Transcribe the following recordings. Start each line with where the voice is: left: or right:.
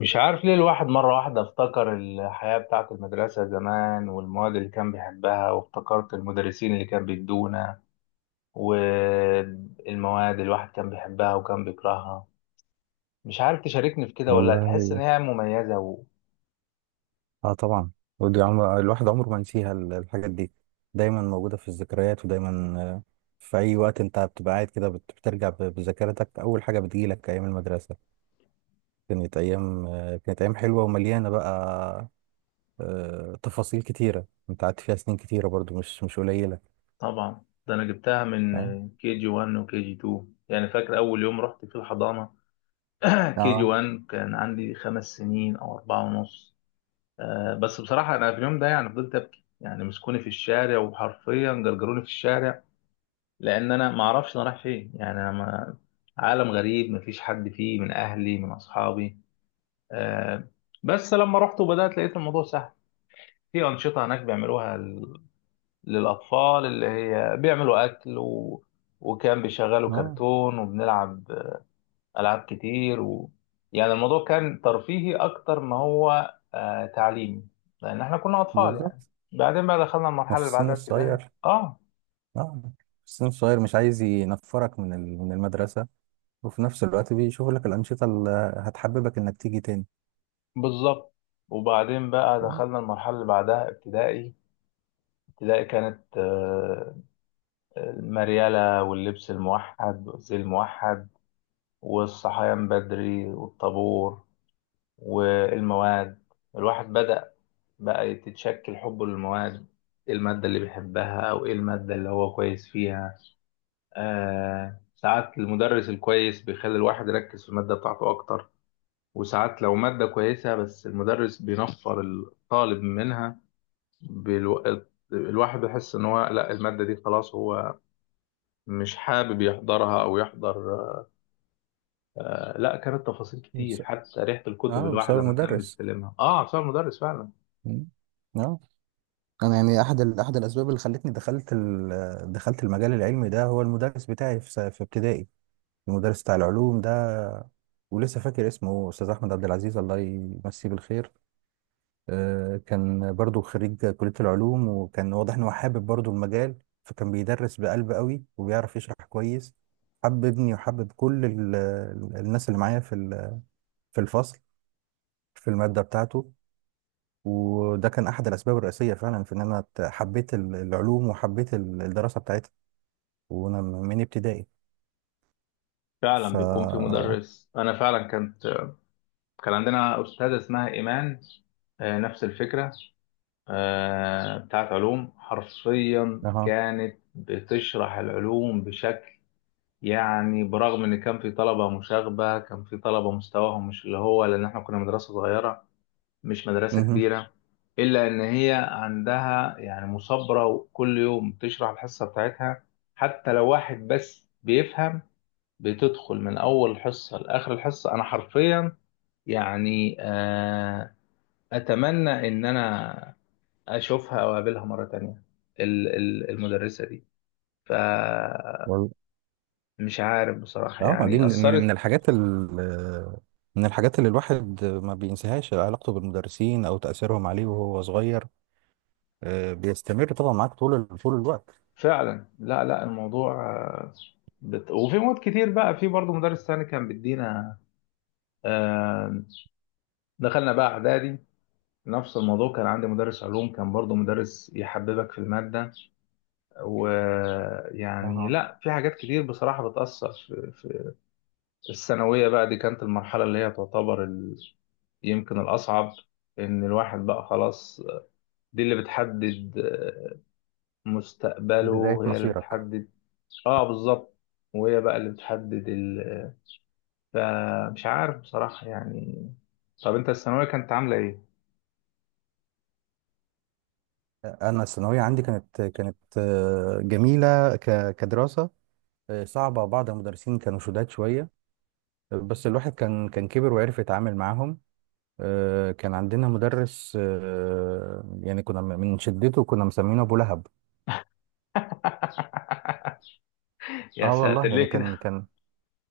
left: مش عارف ليه الواحد مرة واحدة افتكر الحياة بتاعة المدرسة زمان والمواد اللي كان بيحبها وافتكرت المدرسين اللي كان بيدونا والمواد اللي الواحد كان بيحبها وكان بيكرهها. مش عارف تشاركني في كده ولا
right: والله.
left: تحس إن هي مميزة
right: اه، طبعا. ودي عمر الواحد عمره ما ينسيها الحاجات دي. دايما موجودة في الذكريات ودايما في أي وقت أنت بتبقى قاعد كده بترجع بذاكرتك، أول حاجة بتجيلك أيام المدرسة. كانت أيام، كانت أيام حلوة ومليانة بقى، تفاصيل كتيرة. أنت قعدت فيها سنين كتيرة برضو، مش قليلة.
left: طبعا ده أنا جبتها
right: اه.
left: من كي جي 1 وكي جي 2، يعني فاكر أول يوم رحت في الحضانة. كي جي
right: اه.
left: 1 كان عندي 5 سنين أو 4 ونص. بس بصراحة أنا في اليوم ده يعني فضلت أبكي، يعني مسكوني في الشارع وحرفيا جرجروني في الشارع، لان انا ما اعرفش انا رايح فين، يعني انا ما عالم غريب، ما فيش حد فيه من اهلي من اصحابي. آه بس لما رحت وبدات لقيت الموضوع سهل. في انشطه هناك بيعملوها للاطفال، اللي هي بيعملوا اكل وكان بيشغلوا
right: اه،
left: كرتون وبنلعب العاب كتير يعني الموضوع كان ترفيهي اكتر ما هو تعليمي، لان احنا كنا اطفال يعني.
right: بالظبط.
left: بعدين بقى دخلنا
right: ما
left: المرحله
right: في
left: اللي
right: السن
left: بعدها ابتدائي.
right: الصغير.
left: اه،
right: اه، في السن الصغير مش عايز ينفرك من من المدرسة، وفي نفس الوقت بيشوف لك الأنشطة اللي هتحببك إنك تيجي تاني.
left: بالظبط. وبعدين بقى
right: تمام؟
left: دخلنا المرحلة اللي بعدها ابتدائي. ابتدائي كانت، المريالة واللبس الموحد والزي الموحد والصحيان بدري والطابور والمواد. الواحد بدأ بقى يتشكل حبه للمواد، ايه المادة اللي بيحبها او ايه المادة اللي هو كويس فيها. ساعات المدرس الكويس بيخلي الواحد يركز في المادة بتاعته أكتر، وساعات لو مادة كويسة بس المدرس بينفر الطالب منها. بالو... الواحد بيحس ان هو، لا، المادة دي خلاص هو مش حابب يحضرها او يحضر. لا، كانت تفاصيل كتير،
right: بس-
left: حتى ريحة الكتب
right: اه،
left: الواحد
right: بسبب
left: لما كان
right: المدرس.
left: بيستلمها، بسبب المدرس فعلا.
right: مم. اه، انا يعني احد احد الاسباب اللي خلتني دخلت دخلت المجال العلمي ده هو المدرس بتاعي في في ابتدائي. المدرس بتاع العلوم ده، ولسه فاكر اسمه استاذ احمد عبد العزيز، الله يمسيه بالخير. آه، كان برضو خريج كلية العلوم، وكان واضح إن هو حابب برضو المجال، فكان بيدرس بقلب قوي وبيعرف يشرح كويس. حببني وحبب كل الناس اللي معايا في في الفصل، في المادة بتاعته. وده كان أحد الأسباب الرئيسية فعلا في إن أنا حبيت العلوم وحبيت الدراسة بتاعتها، وأنا من ابتدائي. ف
left: فعلا بيكون في مدرس، انا فعلا كانت، كان عندنا استاذة اسمها ايمان. نفس الفكرة. بتاعت علوم، حرفيا
right: أها.
left: كانت بتشرح العلوم بشكل، يعني برغم ان كان في طلبة مشاغبة، كان في طلبة مستواهم مش اللي هو، لان احنا كنا مدرسة صغيرة، مش مدرسة
right: مهم.
left: كبيرة، إلا إن هي عندها يعني مثابرة، وكل يوم بتشرح الحصة بتاعتها حتى لو واحد بس بيفهم. بتدخل من أول حصة لآخر الحصة، أنا حرفيا يعني أتمنى إن أنا أشوفها أو أقابلها مرة تانية. المدرسة دي، فمش عارف بصراحة،
right: اه، دي
left: يعني
right: من
left: أثرت
right: الحاجات من الحاجات اللي الواحد ما بينساهاش، علاقته بالمدرسين او تأثيرهم عليه وهو صغير. آه، بيستمر طبعا معاك طول طول الوقت.
left: فعلا. لا، لا، الموضوع آه، وفي مواد كتير بقى، في برضه مدرس تاني كان بيدينا. آه، دخلنا بقى اعدادي، نفس الموضوع، كان عندي مدرس علوم كان برضو مدرس يحببك في المادة. ويعني
right: اها.
left: لا، في حاجات كتير بصراحة بتأثر في الثانوية بقى. دي كانت المرحلة اللي هي تعتبر يمكن الأصعب، إن الواحد بقى خلاص، دي اللي بتحدد
right: بداية
left: مستقبله، هي اللي
right: مصيرك.
left: بتحدد. اه، بالظبط. وهي بقى اللي بتحدد فمش عارف بصراحة يعني. طب انت الثانوية كانت عاملة ايه؟
right: انا الثانوية عندي كانت جميلة كدراسة. آه، صعبة. بعض المدرسين كانوا شداد شوية، آه، بس الواحد كان كبر وعرف يتعامل معاهم. آه، كان عندنا مدرس، آه، يعني من شدته كنا مسمينه ابو لهب.
left: يا
right: اه
left: ساتر،
right: والله، يعني
left: ليه
right: كان
left: كده.
right: كان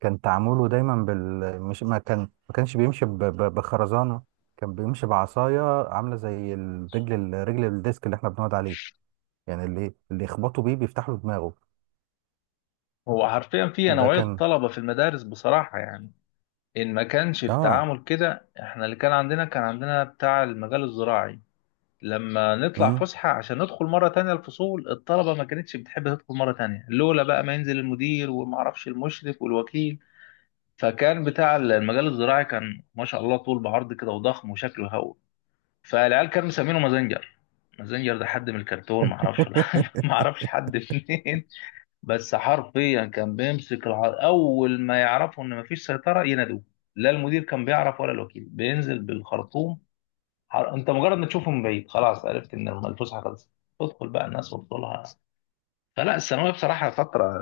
right: كان تعامله دايما بال مش ما كانش بيمشي بخرزانه، كان بيمشي بعصايه عامله زي الرجل الديسك اللي احنا بنقعد عليه، يعني اللي يخبطوا بيه بيفتح له دماغه.
left: هو حرفيا في
right: ده
left: نوعية
right: كان
left: طلبة في المدارس بصراحة يعني، إن ما كانش
right: اه.
left: التعامل كده. إحنا اللي كان عندنا بتاع المجال الزراعي، لما نطلع
right: امم.
left: فسحة عشان ندخل مرة تانية الفصول، الطلبة ما كانتش بتحب تدخل مرة تانية لولا بقى ما ينزل المدير ومعرفش المشرف والوكيل. فكان بتاع المجال الزراعي، كان ما شاء الله طول بعرض كده وضخم وشكله هو، فالعيال كانوا مسمينه مازنجر. مازنجر ده حد من الكرتون، معرفش معرفش حد منين. بس حرفيا كان بيمسك اول ما يعرفوا ان مفيش سيطره ينادوه. لا المدير كان بيعرف ولا الوكيل، بينزل بالخرطوم. انت مجرد ما تشوفه من بعيد خلاص عرفت ان الفسحه خلصت، تدخل بقى الناس وتطلها. فلا، الثانويه بصراحه فتره،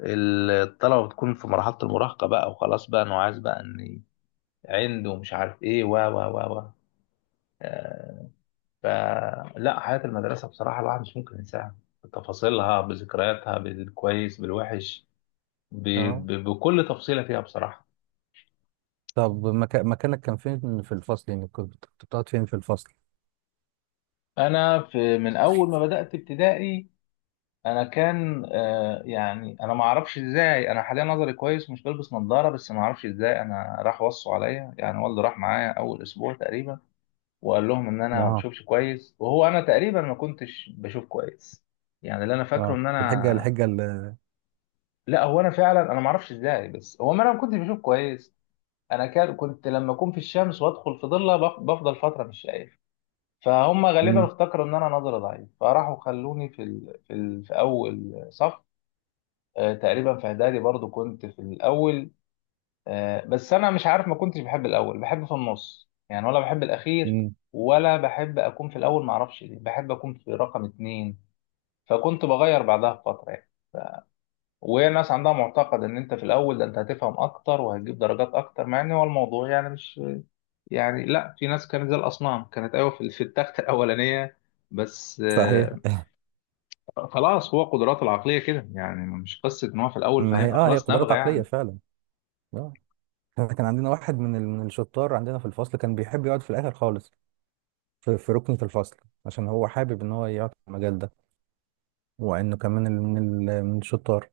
left: الطلبه بتكون في مرحله المراهقه بقى، وخلاص بقى انه عايز بقى، ان عنده مش عارف ايه و و و و آه، فلا حياه المدرسه بصراحه الواحد مش ممكن ينساها، بتفاصيلها، بذكرياتها، بالكويس بالوحش، ب...
right: اه.
left: بكل تفصيلة فيها بصراحة.
right: طب مكانك كان فين في الفصل؟ يعني كنت بتقعد فين في الفصل؟
left: أنا في من أول ما بدأت ابتدائي، أنا كان يعني أنا ما أعرفش إزاي. أنا حاليا نظري كويس، مش بلبس نظارة، بس ما أعرفش إزاي. أنا راح وصوا عليا، يعني والدي راح معايا أول أسبوع تقريبا وقال لهم إن أنا ما
right: اه.
left: بشوفش كويس، وهو أنا تقريبا ما كنتش بشوف كويس. يعني اللي أنا فاكره
right: اه،
left: إن أنا،
right: الحجه
left: لا، هو أنا فعلا، أنا ما أعرفش إزاي، بس هو، ما أنا ما كنتش بشوف كويس. أنا كنت لما أكون في الشمس وأدخل في ضلة بفضل فترة مش شايف. فهم غالبا
right: مم.
left: افتكروا ان انا نظري ضعيف، فراحوا خلوني في اول صف. تقريبا في اعدادي برضو كنت في الاول. بس انا مش عارف، ما كنتش بحب الاول، بحب في النص يعني، ولا بحب الاخير،
right: مم.
left: ولا بحب اكون في الاول. ما اعرفش ليه بحب اكون في رقم اتنين، فكنت بغير بعدها بفتره يعني. وهي الناس عندها معتقد ان انت في الاول، ده انت هتفهم اكتر وهتجيب درجات اكتر، مع ان هو الموضوع يعني مش، يعني لا، في ناس كانت زي الاصنام، كانت ايوه في التخت الاولانيه. بس
right: صحيح.
left: خلاص، هو قدراته العقلية كده، يعني مش قصة ان هو في الاول
right: ما هي
left: فهيبقى
right: اه، هي
left: خلاص
right: قدرات
left: نابغة
right: عقليه
left: يعني.
right: فعلا. اه، احنا كان عندنا واحد من من الشطار عندنا في الفصل، كان بيحب يقعد في الاخر خالص، في ركنة الفصل، عشان هو حابب ان هو يقعد في المجال ده، وانه كمان من الشطار.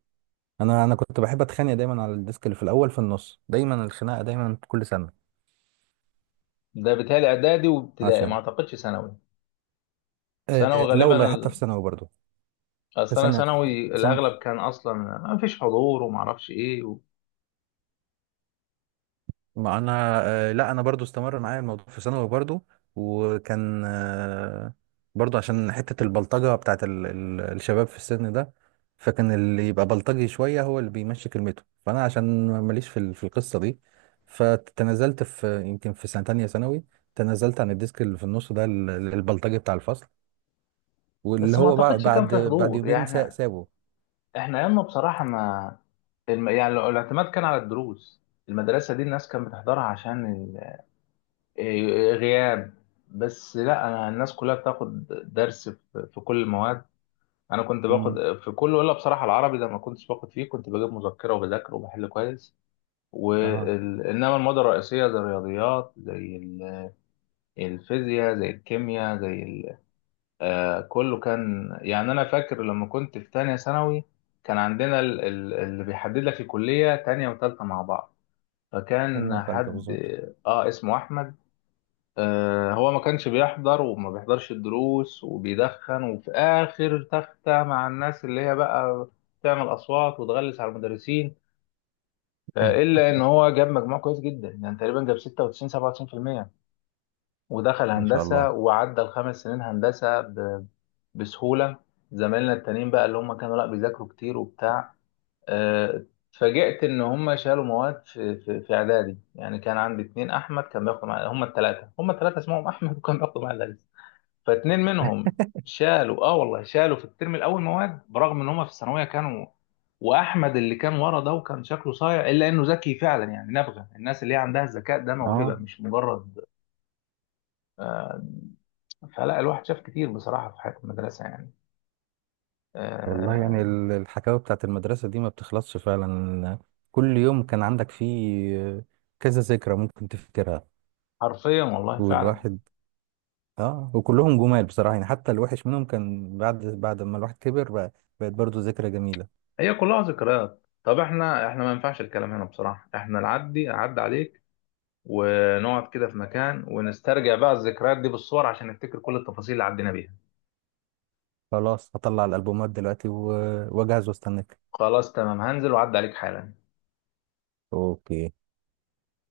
right: انا كنت بحب اتخانق دايما على الديسك اللي في الاول في النص، دايما الخناقه دايما كل سنه
left: ده بيتهيألي اعدادي وابتدائي، ما
right: عشان.
left: اعتقدش ثانوي.
right: آه
left: ثانوي
right: لا
left: غالبا
right: والله، حتى في ثانوي برضه، في
left: اصل انا
right: سنه،
left: ثانوي، الاغلب كان اصلا ما فيش حضور، وما اعرفش ايه
right: ما انا آه، لا انا برضو استمر معايا الموضوع في ثانوي برضو. وكان آه، برضو عشان حتة البلطجة بتاعت الشباب في السن ده، فكان اللي يبقى بلطجي شوية هو اللي بيمشي كلمته، فانا عشان ماليش في في القصة دي، فتنازلت في يمكن في سنة تانية ثانوي، تنازلت عن الديسك اللي في النص ده. البلطجي بتاع الفصل، واللي
left: بس ما
right: هو
left: اعتقدش كان
right: بعد
left: في
right: بعد
left: حضور، يعني
right: يومين
left: احنا،
right: سابه.
left: ايامنا بصراحة ما. الاعتماد كان على الدروس. المدرسة دي الناس كانت بتحضرها عشان إيه- غياب. بس لا، انا الناس كلها بتاخد درس في في كل المواد. انا كنت
right: امم.
left: باخد في كله الا بصراحه العربي، ده ما كنتش باخد فيه، كنت بجيب مذكره وبذاكر وبحل كويس.
right: اها.
left: انما الماده الرئيسيه زي الرياضيات الفيزياء زي الكيمياء كله كان يعني. انا فاكر لما كنت في تانية ثانوي كان عندنا اللي بيحدد لك الكليه، تانية وتالتة مع بعض.
right: تانية
left: فكان
right: وتالتة
left: حد
right: بالظبط.
left: اه اسمه احمد. هو ما كانش بيحضر وما بيحضرش الدروس، وبيدخن وفي آخر تختة مع الناس اللي هي بقى تعمل أصوات وتغلس على المدرسين. إلا إن هو جاب مجموع كويس جدا، يعني تقريبا جاب 96 97%، ودخل
right: ما شاء
left: هندسة
right: الله.
left: وعدى الخمس سنين هندسة بسهولة. زمايلنا التانيين بقى اللي هم كانوا لا بيذاكروا كتير وبتاع، آه، اتفاجئت إن هم شالوا مواد في إعدادي، يعني كان عندي اتنين أحمد كان بياخدوا معايا، هم التلاتة اسمهم أحمد وكان بياخدوا معايا. فاتنين منهم شالوا، اه والله، شالوا في الترم الاول مواد، برغم ان هم في الثانويه كانوا. واحمد اللي كان ورا ده وكان شكله صايع الا انه ذكي فعلا، يعني نبغه. الناس اللي هي عندها الذكاء ده موهبه،
right: اه
left: مش مجرد. فلا الواحد شاف كتير بصراحه في حياه المدرسه يعني.
right: والله، يعني
left: آه
right: الحكاوي بتاعت المدرسة دي ما بتخلصش فعلا. كل يوم كان عندك فيه كذا ذكرى ممكن تفتكرها.
left: حرفيا، والله، فعلا.
right: والواحد، اه، وكلهم جمال بصراحة، يعني حتى الوحش منهم كان بعد ما الواحد كبر بقى بقت برضه ذكرى جميلة.
left: هي كلها ذكريات. طب احنا، ما ينفعش الكلام هنا بصراحه، احنا اعدي عليك، ونقعد كده في مكان، ونسترجع بقى الذكريات دي بالصور عشان نفتكر كل التفاصيل اللي عدينا بيها.
right: خلاص هطلع الألبومات دلوقتي واجهز واستناك.
left: خلاص تمام، هنزل وعدي عليك حالا.
right: اوكي.